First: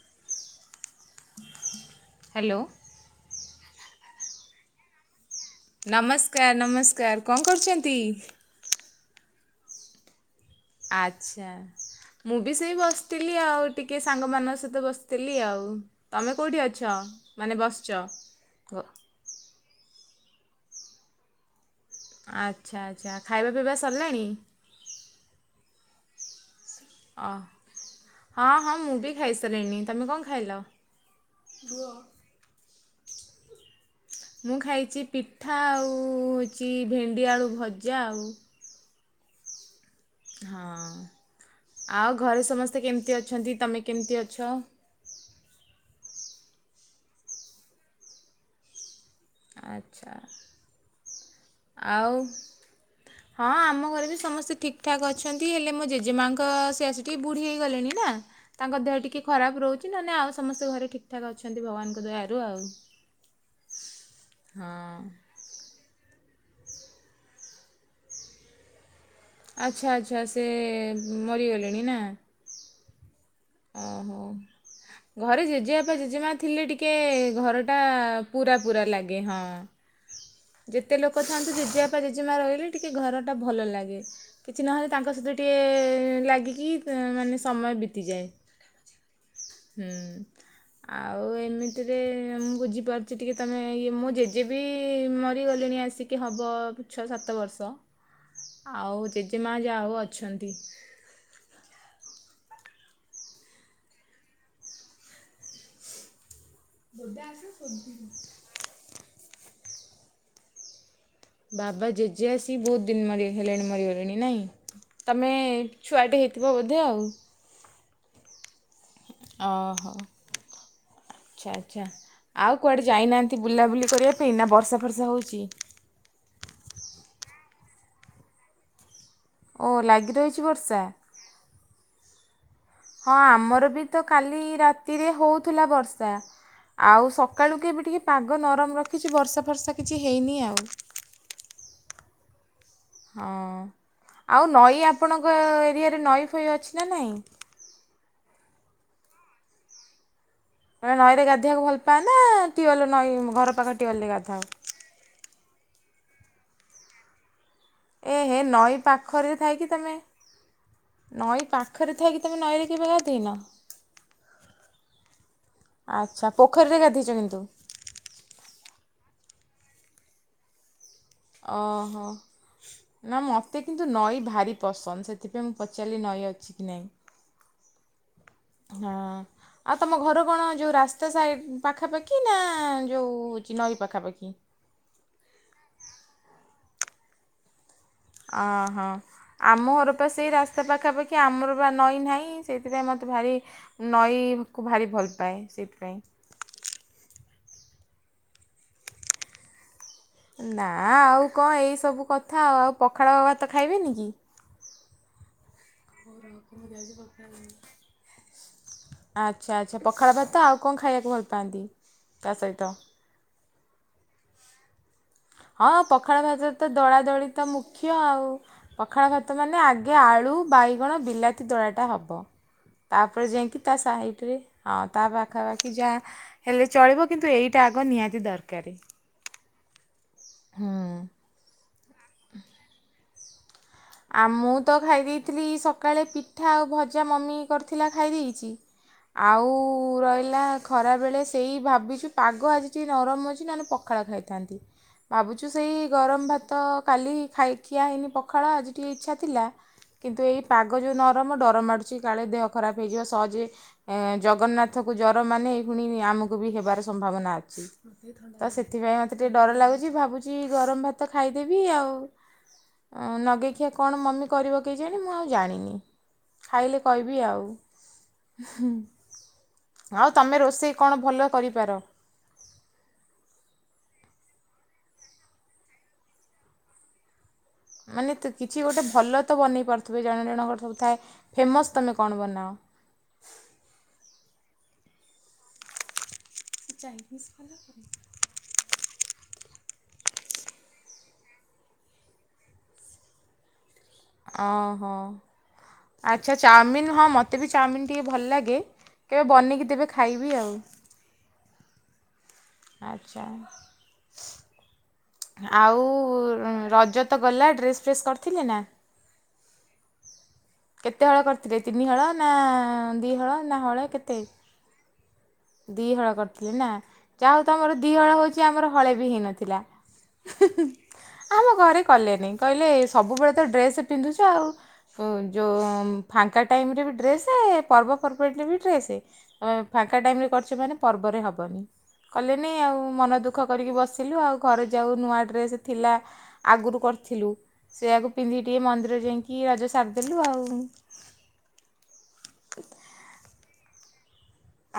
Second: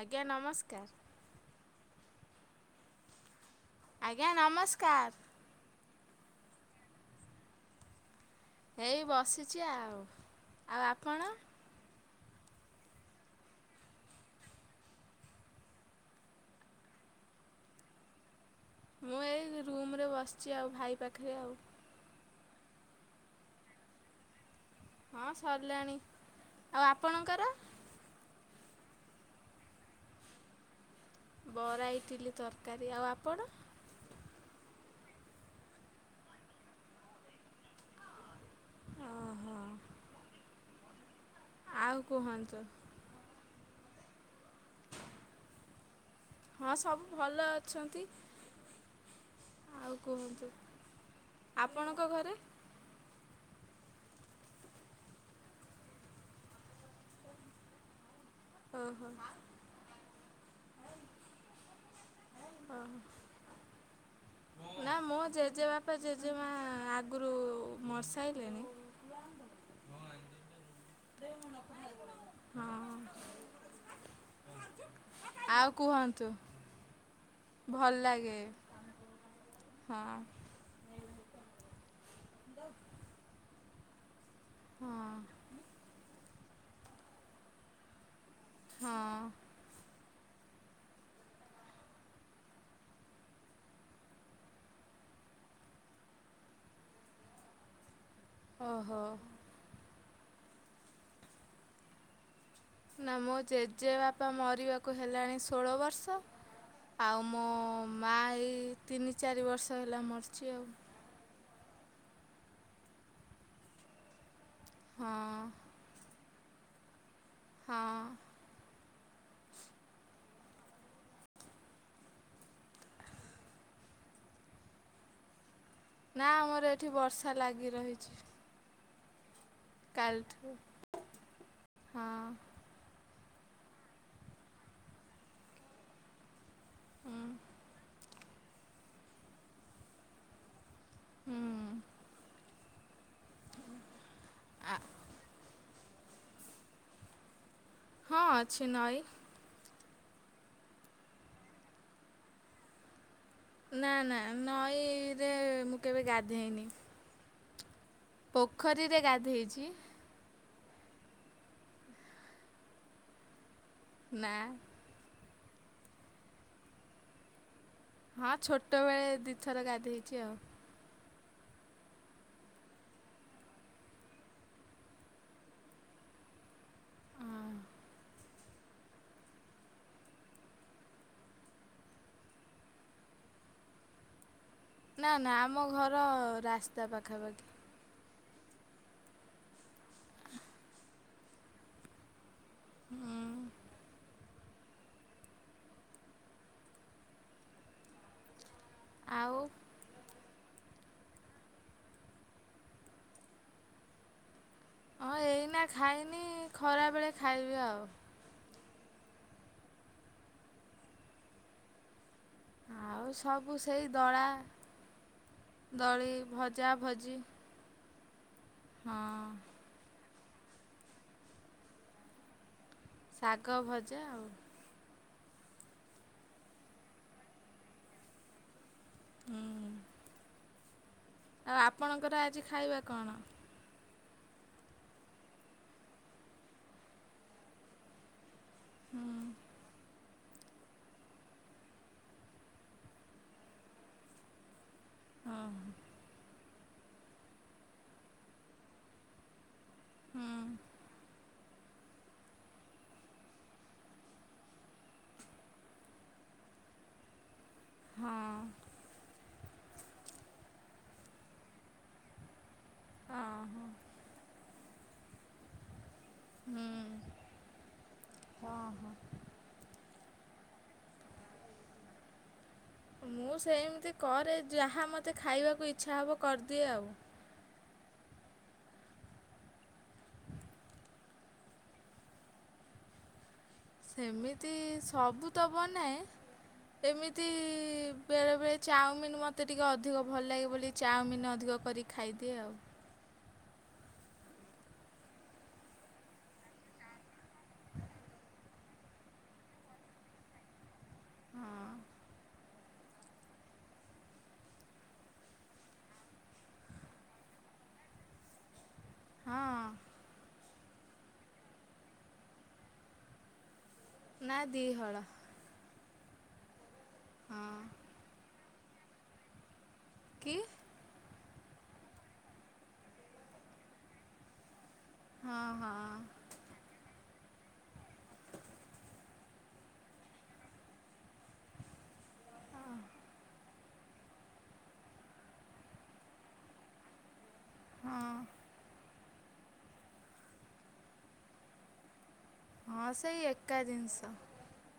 ଆଜ୍ଞା ନମସ୍କାର। ହ୍ୟାଲୋ। ଆଜ୍ଞା ନମସ୍କାର। ନମସ୍କାର ନମସ୍କାର କଣ କରୁଛନ୍ତି? ଏଇ ବସିଛି ଆଉ। ଆଉ ଆପଣ ଆଚ୍ଛା। ମୁଁ ବି ସେଇ ବସିଥିଲି ଆଉ ଟିକିଏ ସାଙ୍ଗମାନଙ୍କ ସହିତ ବସିଥିଲି ଆଉ। ତମେ କୋଉଠି ଅଛ ମାନେ ବସିଛ? ମୁଁ ଏଇ ରୁମ୍ ରେ ବସିଛି ଆଉ ଭାଇ ପାଖରେ ଆଉ। ଆଚ୍ଛା ଆଚ୍ଛା ଖାଇବା ପିଇବା ସରିଲାଣି? ହଁ ସରିଲାଣି ଆଉ ଅ ଆପଣଙ୍କର? ହଁ ହଁ ମୁଁ ବି ଖାଇ ସାରିଲିଣି ତମେ କଣ ଖାଇଲ? ବରା ଇଟିଲି ତରକାରୀ ଆଉ ଆପଣ? ମୁଁ ଖାଇଛି ପିଠା ଆଉ ହେଉଛି ଭେଣ୍ଡି ଆଳୁ ଭଜା ଆଉ। ହଁ ହଁ। ହଁ ଆଉ ଘରେ କୁହନ୍ତୁ ସମସ୍ତେ କେମିତି ଅଛନ୍ତି ତମେ କେମିତି ଅଛ? ହଁ ସବୁ ଭଲ ଅଛନ୍ତି। ଆଉ ଆଛା କୁହନ୍ତୁ ଆଛା ଆପଣଙ୍କ ଆଉ ଘରେ ହଁ ଆମ ଘରେ ବି ସମସ୍ତେ ଠିକ୍ ଠାକ୍ ଅଛନ୍ତି ହେଲେ ମୋ ଜେଜେମାଙ୍କ ସେ ଆସି କି ବୁଢୀ ହେଇଗଲେଣି ନା। ତାଙ୍କ ଦେହ ଓହୋ ଟିକିଏ ଖରାପ ରହୁଛି ନହେଲେ ଆଉ ସମସ୍ତେ ଘରେ ଠିକ୍ ଠାକ୍ ଅଛନ୍ତି ଭଗବାନଙ୍କ ଦୟାରୁ ଆଉ। ଓହୋ ନା ହଁ। ମୋ ଜେଜେବାପା ଜେଜେମା ଆଗରୁ ମରିସାଇଲେଣି। ଆଚ୍ଛା ଆଚ୍ଛା ସେ ମରିଗଲେଣି ନା। ହଁ। ଓହୋ। ଘରେ ଆଉ ଜେଜେବାପା କୁହନ୍ତୁ ଜେଜେମା ଥିଲେ ଟିକେ ଘରଟା ଭଲ ଲାଗେ ପୁରା ପୁରା ଲାଗେ ହଁ। ହଁ। ଯେତେ ଲୋକ ଥାଆନ୍ତୁ ଜେଜେବାପା ଜେଜେମା ରହିଲେ ଟିକେ ଘରଟା ଭଲ ଲାଗେ। କିଛି ନହେଲେ ହଁ ତାଙ୍କ ସହିତ ଟିକିଏ ଲାଗିକି ମାନେ ସମୟ ବିତିଯାଏ। ହଁ। ହୁଁ। ଆଉ ଏମିତିରେ ମୁଁ ବୁଝିପାରୁଛି ଟିକିଏ ତମେ ଇଏ ମୁଁ ଜେଜେ ବିି ମରିଗଲେଣି ଆସି ତିିକି ହେବ ଛଅ ସାତ ବର୍ଷ ଓହୋ ଆଉ ଜେଜେମା ଯାହା ହଉ ଅଛନ୍ତି। ନା ମୋ ଜେଜେବାପା ମରିବାକୁ ହେଲାଣି ଷୋହଳ ବର୍ଷ। ଆଉ ମୋ ମା ଏଇ ତିନି ଚାରି ବର୍ଷ ହେଲା ମରିଛି ଆଉ। ବାବା ଜେଜେ ଆସି ବହୁତ ଦିନ ମରି ହେଲେଣି ମରିଗଲେଣି ନାଇଁ ହଁ ତମେ ଛୁଆଟେ ହେଇଥିବ ବୋଧେ ଆଉ? ହଁ। ଓହୋ। ଆଚ୍ଛା ଆଚ୍ଛା ଆଉ କୁଆଡ଼େ ଯାଇନାହାନ୍ତି ବୁଲାବୁଲି କରିବା ପାଇଁ ନା ବର୍ଷା ଫର୍ଷା ହଉଛି? ନା ଆମର ଏଠି ବର୍ଷା ଲାଗି ରହିଛି। ଓ ଲାଗି ରହିଛି କାଲଠୁ ବର୍ଷା ହଁ। ହଁ ଆମର ବି ତ କାଲି ରାତିରେ ହଉଥିଲା ବର୍ଷା। ଆଉ ହୁଁ ସକାଳୁକୁ ଏବେ ଟିକି ପାଗ ନରମ ରଖିଛି ବର୍ଷା ଫର୍ଷା କିଛି ହେଇନି ଆଉ ହୁଁ। ହଁ ଆଉ ନଈ ଆପଣଙ୍କ ଏରିଆରେ ନଈ ଫଇ ଅଛି ନା ନାହିଁ? ହଁ ଅଛି ନଈ। ତମେ ନଈରେ ଗାଧୋଇବାକୁ ଭଲ ପାଏ ନା ଟିବଲ ନଈ ଘର ପାଖ ନା ଟ୍ୟୁୱେଲରେ ନା ଗାଧାଅ। ନଈରେ ମୁଁ କେବେ ଗାଧେଇନି। ଏ ହେ ନଈ ପୋଖରୀରେ ପାଖରେ ଗାଧେଇଛି ଥାଇକି ତମେ ନଈ ପାଖରେ ଥାଇକି ତୁମେ ନଈରେ କେବେ ଗାଧେଇନ? ନା। ଆଚ୍ଛା ପୋଖରୀରେ ଗାଧୋଇଛ କିନ୍ତୁ। ହଁ ଛୋଟ ବେଳେ ଦିଥର ଗାଧେଇଛି ଆଉ ଓହୋ। ନା ମୋତେ କିନ୍ତୁ ନଈ ଭାରି ପସନ୍ଦ ସେଥିପାଇଁ ମୁଁ ପଚାରିଲି ନଈ ଅଛି କି ନାହିଁ? ହଁ। ହଁ। ଆଉ ତମ ଘର କଣ ଯୋଉ ରାସ୍ତା ସାଇଡ଼୍ ପାଖାପାଖି ନା ଯୋଉ ହଉଛି ନଈ ପାଖାପାଖି? ନା ନା ଆମ ଘର ରାସ୍ତା ପାଖାପାଖି। ଅ ହଁ ଆମ ଘର ପା ସେଇ ରାସ୍ତା ପାଖାପାଖି ଆମର ବା ନଈ ନାହିଁ? ସେଇଥିପାଇଁ ମୋତେ ହୁଁ ଭାରି ନଈକୁ ଭାରି ଭଲ ପାଏ ସେଇଥିପାଇଁ। ଆଉ ନା ଆଉ କଣ ଏଇସବୁ କଥା ଆ ଆଉ ପଖାଳ ଭାତ ଖାଇବେନି କି? ହଁ ଏଇନା ଖାଇନି ଖରାବେଳେ ଖାଇବି ଆଉ ଆଚ୍ଛା ଆଚ୍ଛା ପଖାଳ ଭାତ ଆଉ କଣ ଖାଇବାକୁ ଭଲ ପାଆନ୍ତି ତା ସହିତ? ଆଉ ସବୁ ସେଇ ଦଳା ହଁ ଦଳି ପଖାଳ ଭାତ ତ ଭଜା ଦଳା ଭଜି ଦଳି ତ ମୁଖ୍ୟ ଆଉ ପଖାଳ ହଁ ଭାତ ମାନେ ଆ ଆଜ୍ଞା ଆଳୁ ବାଇଗଣ ବିଲାତି ଦଳାଟା ହବ ତାପରେ ଶାଗ ଯାଇକି ତା ଭଜା ଆଉ ସାଇଡ଼ରେ ହଁ ତା ପାଖାପାଖି ଯାହା ହେଲେ ଚଳିବ କିନ୍ତୁ ଏଇଟା ଆଗ ନିହାତି ଦରକାରୀ। ହୁଁ। ହୁଁ। ଆଉ ଆପଣଙ୍କର ଆଜି ଖାଇବା କଣ? ଆ ମୁଁ ତ ଖାଇ ଦେଇଦେଇଥିଲି ସକାଳେ ପିଠା ଆଉ ଭଜା ମମି କରିଥିଲା ଖାଇ ଦେଇଛି। ହୁଁ ଆଉ ରହିଲା। ଖରାବେଳେ ସେଇ ଭାବିଛୁ ପାଗ ଆଜି ଟିକିଏ ନରମ ଅଛି ନହେଲେ ପଖାଳ ଖାଇଥାନ୍ତି। ହଁ ଭାବୁଛୁ ସେଇ ଗରମ ଭାତ କାଲି ଖିଆ ହେଇନି ପଖାଳ ଆଜି ଟିକେ ଇଚ୍ଛା ଥିଲା। କିନ୍ତୁ ହୁଁ ଏଇ ପାଗ ଯୋଉ ନରମ ଡରମାଡୁଛି କାଳେ ଦେହ ଖରାପ ହେଇଯିବ ସହଜେ ଏ ଜଗନ୍ନାଥକୁ ଜର ମାନେ ପୁଣି ଆମକୁ ବି ହେବାର ସମ୍ଭାବନା ଅଛି। ହଁ ତ ସେ ସେଥିପାଇଁ ମୋତେ ଟିକି ଡର ଲାଗୁଛି ଭାବୁଛି ଗରମ ଭାତ ଖାଇଦେବି ଆଉ ନଗେଇକି ଓହୋ ଦେଖିଆ କଣ ମମି କରିବ କେଜାଣି ମୁଁ ଆଉ ଜାଣିନି। ହୁଁ ଖାଇଲେ କହିବି ହଁ ଆଉ। ହଁ। ଆଉ ତମେ ରୋଷେଇ କଣ ଭଲରେ କରିପାର? ମୁଁ ସେମିତି କରେ ଯାହା ମୋତେ ଖାଇବାକୁ ଇଚ୍ଛା ହବ କରିଦିଏ ଆଉ। ମାନେ ତ କିଛି ଗୋଟେ ଭଲ ତ ବନେଇ ପାରୁଥିବେ ଜଣେ ଜଣଙ୍କର ସବୁ ଥାଏ ଫେମସ୍ ତୁମେ କଣ ବନାଅ? ସେମିତି ସବୁ ତ ବନାଏ ଏମିତି ବେଳେବେଳେ ଚାଉମିନ୍ ମୋତେ ଟିକିଏ ଅଧିକ ଭଲ ଲାଗେ ବୋଲି ଚାଉମିିନ ଅଧିକ କରିକି ଖାଇଦିଏ ଆଉ। ଓହୋ ଆଚ୍ଛା ଚାଓମିିନ ହଁ ମୋତେ ବି ଚାଉମିିନ ଟିକେ ଭଲ ଲାଗେ। କେବେ ବନେଇକି ଦେବେ ଖାଇବି ଆଉ। ହଁ। ଆଚ୍ଛା। ଆଉ ର ରଜ ତ ଗଲା ଡ୍ରେସ୍ ଫ୍ରେସ୍ କରିଥିଲେ ନା? ହଁ। କେତେ ହଳ କରିଥିଲେ ତିନି ହଳ ନା ଦିହଳ ନା ହଳେ କେତେ? ଆ ଦିହଳ। ଦିଇହଳ କରିଥିଲି ନା ଯା ହଉ ହଁ ତମର ଦିଇହଳ ହଉଛି ଆମର ହଳେ ବି ହେଇନଥିଲା। କି? ଆମ ଘରେ କଲେନି କହିଲେ ସବୁବେଳେ ତ ଡ୍ରେସ ପିନ୍ଧୁଛ ଆଉ। ଓ ହଁ ଯୋଉ ହଁ ଫାଙ୍କ ଫାଙ୍କା ଟାଇମ୍ ରେ ବି ଡ୍ରେସେ ପର୍ବପର୍ବାଣିରେ ବି ଡ୍ରେସେ ଫାଙ୍କା ଟାଇମ୍ ରେ କରିଛ ମାନେ ପର୍ବରେ ହବନି କଲିନି ଆଉ ମନ ଦୁଃଖ କରିକି ବସିଲୁ ଆଉ ଘରେ ଯୋଉ ନୂଆ ଡ୍ରେସ ଥିଲା ଆଗରୁ କରିଥିଲୁ ହଁ ସେୟଆକୁ ପିନ୍ଧିକି ଟିକେ ମନ୍ଦିର ଯାଇକି ରଜ ସାରିଦେଲୁ ଆଉ। ହଁ ସେଇ ଏକା ଜିନିଷ।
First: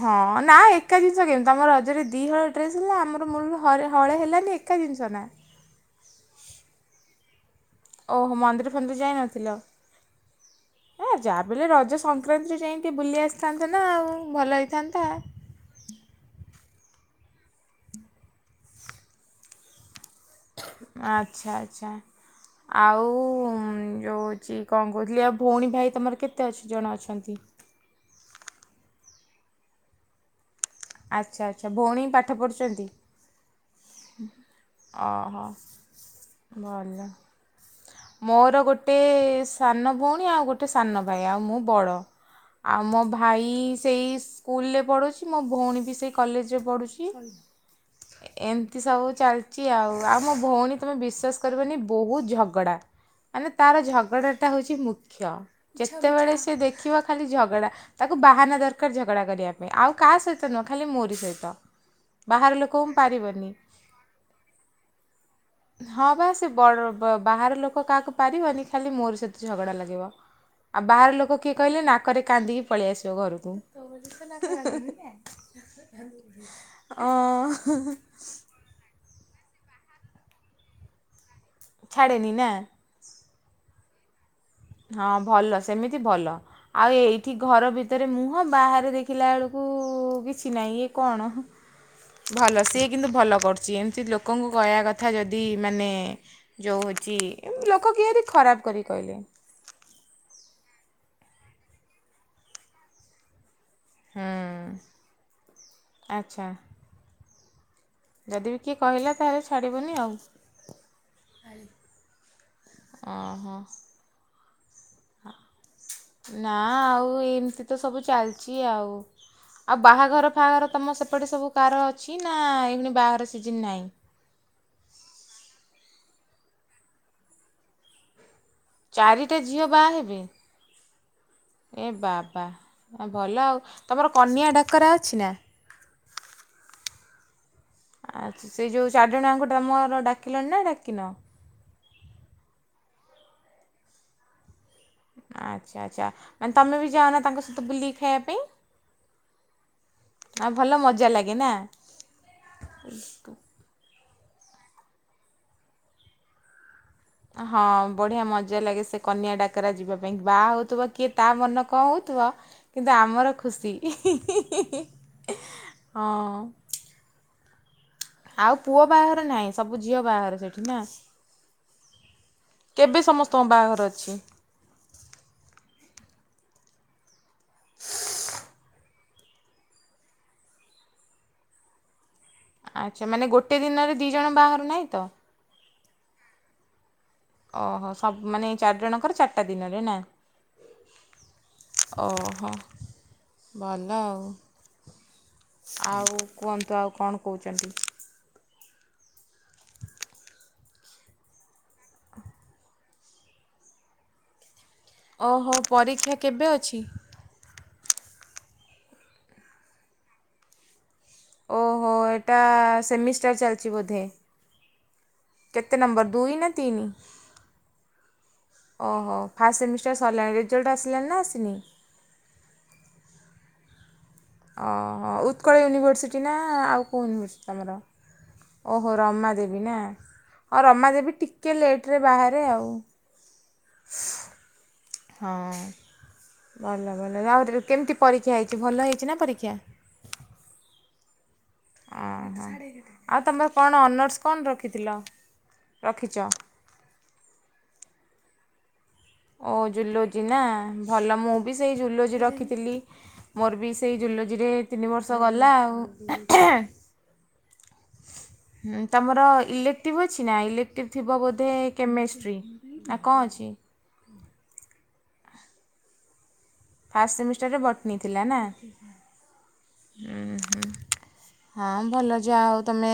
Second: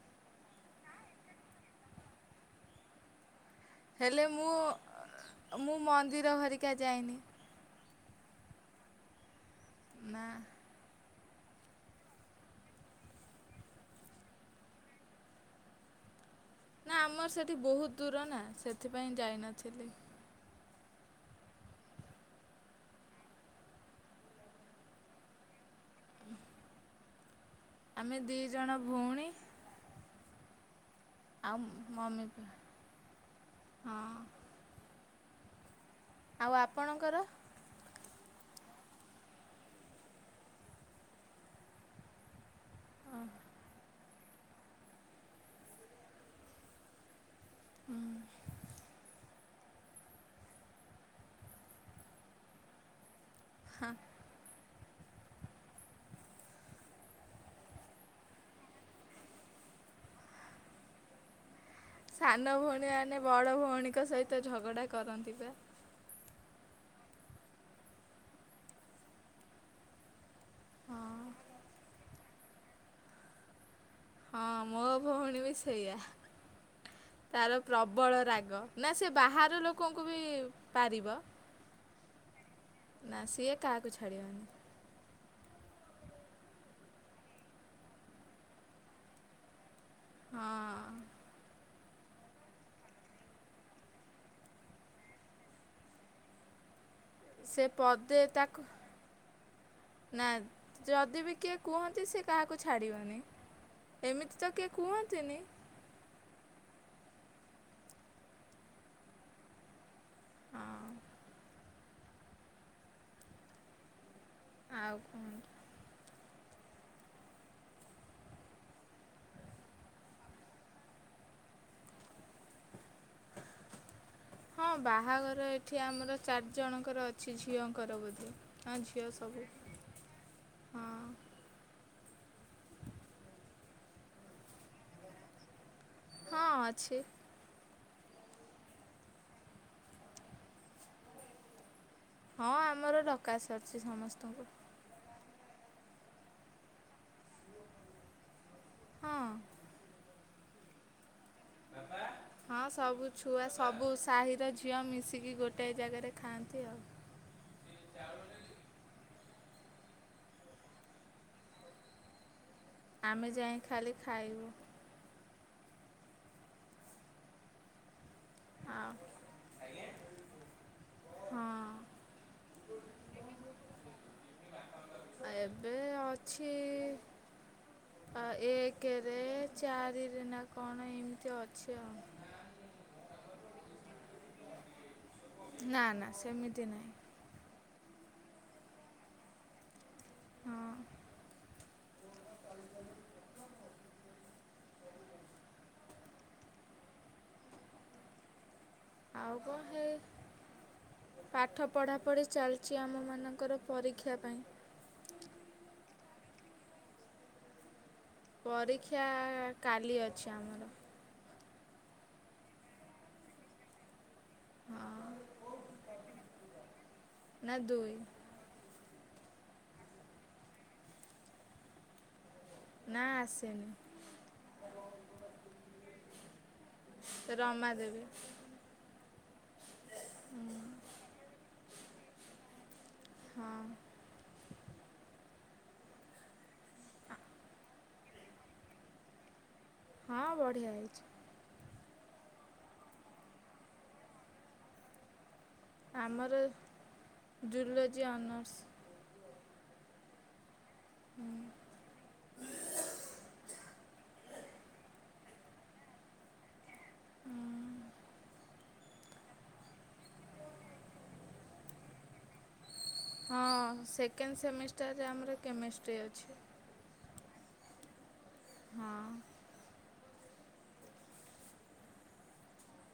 ହଁ ନା ଏକା ଜିନିଷ କେମିତି ତମର ରଜରେ ଦିହଳ ଡ୍ରେସ ହେଲା ଆମର ମୂଳ ହେଲେ ମୁଁ ମୁଁ ମନ୍ଦିର ହେରିକା ଯାଇନି। ଓହୋ ମନ୍ଦିର ଫନ୍ଦିର ଯାଇନଥିଲ। ନା। ଏ ଯାହାଭି ହେଲେ ରଜ ସଂକ୍ରାନ୍ତିରେ ଯାଇକି ବୁଲି ଆସିଥାନ୍ତେ ନା ଆଉ ଭଲ ହେଇଥାନ୍ତା। ନା ଆମର ସେଠି ବହୁତ ଦୂର ନା ସେଥିପାଇଁ ଯାଇନଥିଲି। ଆଚ୍ଛା ଆଚ୍ଛା। ଆଉ ଯୋଉ ହେଉଛି କଣ କହୁଥିଲି ଆଉ ଭଉଣୀ ଭାଇ ତମର କେତେ ଅଛି ଜଣ ଅଛନ୍ତି? ଆମେ ଦିଇ ଜଣ ଭଉଣୀ। ଆଚ୍ଛା ଆଉ ଆଚ୍ଛା ଭଉଣୀ ମମି ପାଠ ପଢ଼ୁଛନ୍ତି? ହଁ। ଅ ହ ଆଉ ଭଲ। ଆପଣଙ୍କର [inaudible] ମୋର ଗୋଟେ ସାନ ଭଉଣୀ ଆଉ ଗୋଟେ ସାନ ଭାଇ ଆଉ ମୁଁ ବଡ଼। ଆଉ ମୋ ଭାଇ ସେଇ ସ୍କୁଲରେ ପଢ଼ୁଛି ମୋ ଭଉଣୀ ବି ସେଇ କଲେଜରେ ପଢ଼ୁଛି। ଏମିତି ସବୁ ଚାଲି ଚି ଆଉ ଆଉ ମୋ ଭଉଣୀ ତୁମେ ବିଶ୍ୱାସ କରିବନି ବହୁତ ଝଗଡ଼ା। ମାନେ ତାର ଝଗଡ଼ାଟା ହଉଛି ମୁଖ୍ୟ ଯେତେବେଳେ ସେ ଦେଖିବ ଖାଲି ଝଗଡ଼ା। ତାକୁ ବାହାନା ଦରକାର ଝଗଡା କରିବା ପାଇଁ ଆଉ କାହା ସହିତ ନୁହଁ ଖାଲି ମୋରି ସହିତ। ସାନ ବାହାର ଲୋକଙ୍କୁ ଭଉଣୀମାନେ ବଡ଼ ପାରିବନି ଭଉଣୀଙ୍କ ସହିତ ଝଗଡ଼ା କରନ୍ତି ବା। ହଁ ବା ସେ ବ ବାହାର ଲୋକ କାହାକୁ ପାରିବନି ଖାଲି ମୋରି ସହିତ ଖାଲି ଝଗଡ଼ା ଲଗେଇବ। ଆଉ ବାହାର ହଁ ଲୋକ କିଏ କହିଲେ ନାକରେ କାନ୍ଦିକି ପଳେଇ ଆସିବ ଘରକୁ। ହଁ ମୋ ଭଉଣୀ ବି ସେଇଆ ଅ ତାର ପ୍ରବଳ ରାଗ। ନା ସେ ବାହାର ଲୋକଙ୍କୁ ବି ପାରିବ। ଛାଡ଼େନି ନା? ନା ସିଏ କାହାକୁ ଛାଡ଼ିଅନି। ହଁ ଭଲ ସେମିତି ଭଲ। ଆଉ ଏଇଠି ଘର ଭିତରେ ମୁହଁ ବାହାରେ ଦେଖିଲା ବେଳକୁ କିଛି ନାଇଁ ଇଏ ହଁ କଣ? ଭଲ ସିଏ କିନ୍ତୁ ଭଲ କରୁଛି ଏମିତି ଲୋକଙ୍କୁ କହିବା କଥା ଯଦି ମାନେ ଯେଉଁ ହେଉଛି ସେ ଏମିତି ଲୋକ ପଦେ କିଏବି ତାକୁ ଖରାପ କରିକି କହିଲେ। ନା ଯଦି ବି କିଏ କୁହନ୍ତି ସେ କାହାକୁ ଛାଡ଼ିଅନି। ହଁ ଆଚ୍ଛା। ଯଦି ବି କିଏ କହିଲା ତାହେଲେ ଛାଡ଼ିବନି ଆଉ। ହଁ। ହଁ ହଁ। ଆଉ କଣ? ନା ଆଉ ଏମିତି ତ ସବୁ ଚାଲିଛି ଆଉ। ଆଉ ବାହାଘର ଫାହାଘର ତମ ସେପଟେ ସବୁ କାର ଅଛି ନା ଏଇନୁ ବାହାଘର ସିଜନ୍ ନାହିଁ। ହଁ ବାହାଘର ଏଠି ଆମର ଚାରିଜଣଙ୍କର ଅଛି ଝିଅଙ୍କର ବୋଧେ। ହଁ ଝିଅ ଚାରିଟା ସବୁ ଝିଅ ବାହା ହେବେ ହଁ ଏ ବାବା ଭଲ ଆଉ ତମର କନିଆ ଡାକରା ଅଛି ନା। ହଁ ଅଛି। ଆ ସେ ଯେଉଁ ଚାରିଜଣ ଯାକଙ୍କୁ ତମର ଡାକିଲଣି ନା ଡାକିନ। ହଁ ଆମର ଡକା ସରିଛି ସମସ୍ତଙ୍କୁ। ଆଚ୍ଛା ଆଚ୍ଛା ମାନେ ତମେ ବି ଯାଅନା ତାଙ୍କ ସହିତ ବୁଲିକି ଖାଇବା ପାଇଁ। ହଁ ଆଉ ଭଲ ମଜା ଲାଗେ ନା। ବାପା ହଁ ସବୁ ଛୁଆ ସବୁ ସାହିର ଝିଅ ମିଶିକି ଗୋଟେ ଜାଗାରେ ଖାଆନ୍ତି ଆଉ। ହଁ ବଢିଆ ମଜା ଲାଗେ ସେ କନ୍ୟା ଡାକରା ଯିବା ପାଇଁ ବାହା ହଉଥିବ କିଏ ତା ମନ କଣ ହଉଥିବ। କିନ୍ତୁ ଆମେ ଆମର ଯାଇ ଖୁସି ଖାଲି ଖାଇବୁ ହଁ। ଆଉ ପୁଅ ବାହାଘର ନାହିଁ ସବୁ ଝିଅ ବାହାଘର ସେଠି ନା ହଁ କେବେ ସମସ୍ତଙ୍କ ବାହାଘର ଅଛି। ଏବେ ଅଛି ଏକେ। ଚାରିରେ ନା କଣ ଏମିତି ଅଛି ଆଉ। ଆଚ୍ଛା ମାନେ ଗୋଟେ ଦିନରେ ଦି ଜଣ ବାହାଘର ନାହିଁ ତ? ନା ନା ସେମିତି ନାହିଁ ଓହୋ ସବୁ ମାନେ ଚାରିଜଣଙ୍କର ଚାରିଟା ଦିନରେ ନା ହଁ ଓହୋ ଭଲ ଆଉ। ଆଉ କୁହନ୍ତୁ ଆଉ କଣ କହୁଛନ୍ତି। ଆଉ କଣ ହେଇ। ପାଠ ପଢ଼ାପଢ଼ି ଚାଲିଛି ଆମମାନଙ୍କର ପରୀକ୍ଷା ପାଇଁ। ଓହୋ ପରୀକ୍ଷା କେବେ ଅଛି। ପରୀକ୍ଷା କାଲି ଅଛି ଆମର। ଓହୋ ଏଟା ସେମିଷ୍ଟାର ଚାଲିଛି ବୋଧେ। ହଁ କେତେ ନମ୍ବର ଦୁଇ ନା ତିନ ନା ଦୁଇ ଓହୋ ଫାଷ୍ଟ ସେମିଷ୍ଟାର୍ ସରିଲାଣି ରେଜଲ୍ଟ ଆସିଲାନି ନା ଆସିନି? ନା ଆସେନି। ଅ ହଁ ଉତ୍କଳ ୟୁନିଭର୍ସିଟି ନା ଆଉ କୋ ୟୁନିଭେର୍ସିଟି ରମା ତମର। ଦେବୀ ଓହୋ ରମା ଦେେବୀ ନା ଅ ରମାଦେବୀ ଟିକ ଟିକିଏ ଲେଟ୍ ରେ ବାହାରେ ଆଉ। ହଁ। ହଁ ଭଲ ଭଲ। ଆହୁରି କେମିତି ପରୀକ୍ଷା ହେଇଛି ଭଲ ହେଇଛି ନା ପରୀକ୍ଷା? ହଁ ବଢ଼ିଆ ହେଇଚି। ଅ ହ। ଆଉ ତମର କଣ ଅନର୍ସ କଣ ରଖିଥିଲ? ରଖିଛ ଆମର ଜୁଲୋଜି ଅନର୍ସ। ଓ ଜୁଲୋଜି ନା ଭଲ ମୁଁ ବି ସେଇ ଜୁଲୋଜି ରଖିଥିଲି। ମୋର ବି ସେଇ ଜୁଲୋଜିରେ ତିନି ବର୍ଷ ଗଲା ଆଉ। [unintelligible] ତମର ଇଲେକ୍ଟିଭ୍ ଅଛି ନା ଇଲେକ୍ଟିଭ୍ ଥିବ ବୋଧେ କେମେଷ୍ଟ୍ରି। ନା କଣ ହଁ ଅଛି? ସେକେଣ୍ଡ ସେମିଷ୍ଟାରରେ ଆମର କେମିଷ୍ଟ୍ରି ଅଛି। ଫାଷ୍ଟ ସେମିଷ୍ଟରରେ ବଟ୍‌ନି ଥିଲା ନା। ହଁ ହୁଁ ହୁ। ହଁ ଭଲ ଯାଆ ହେଉ ତମେ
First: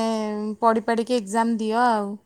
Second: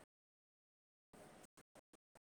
ପଡ଼ି ପାଡ଼ିକି ଏକ୍ଜାମ ଦିଅ ଆଉ।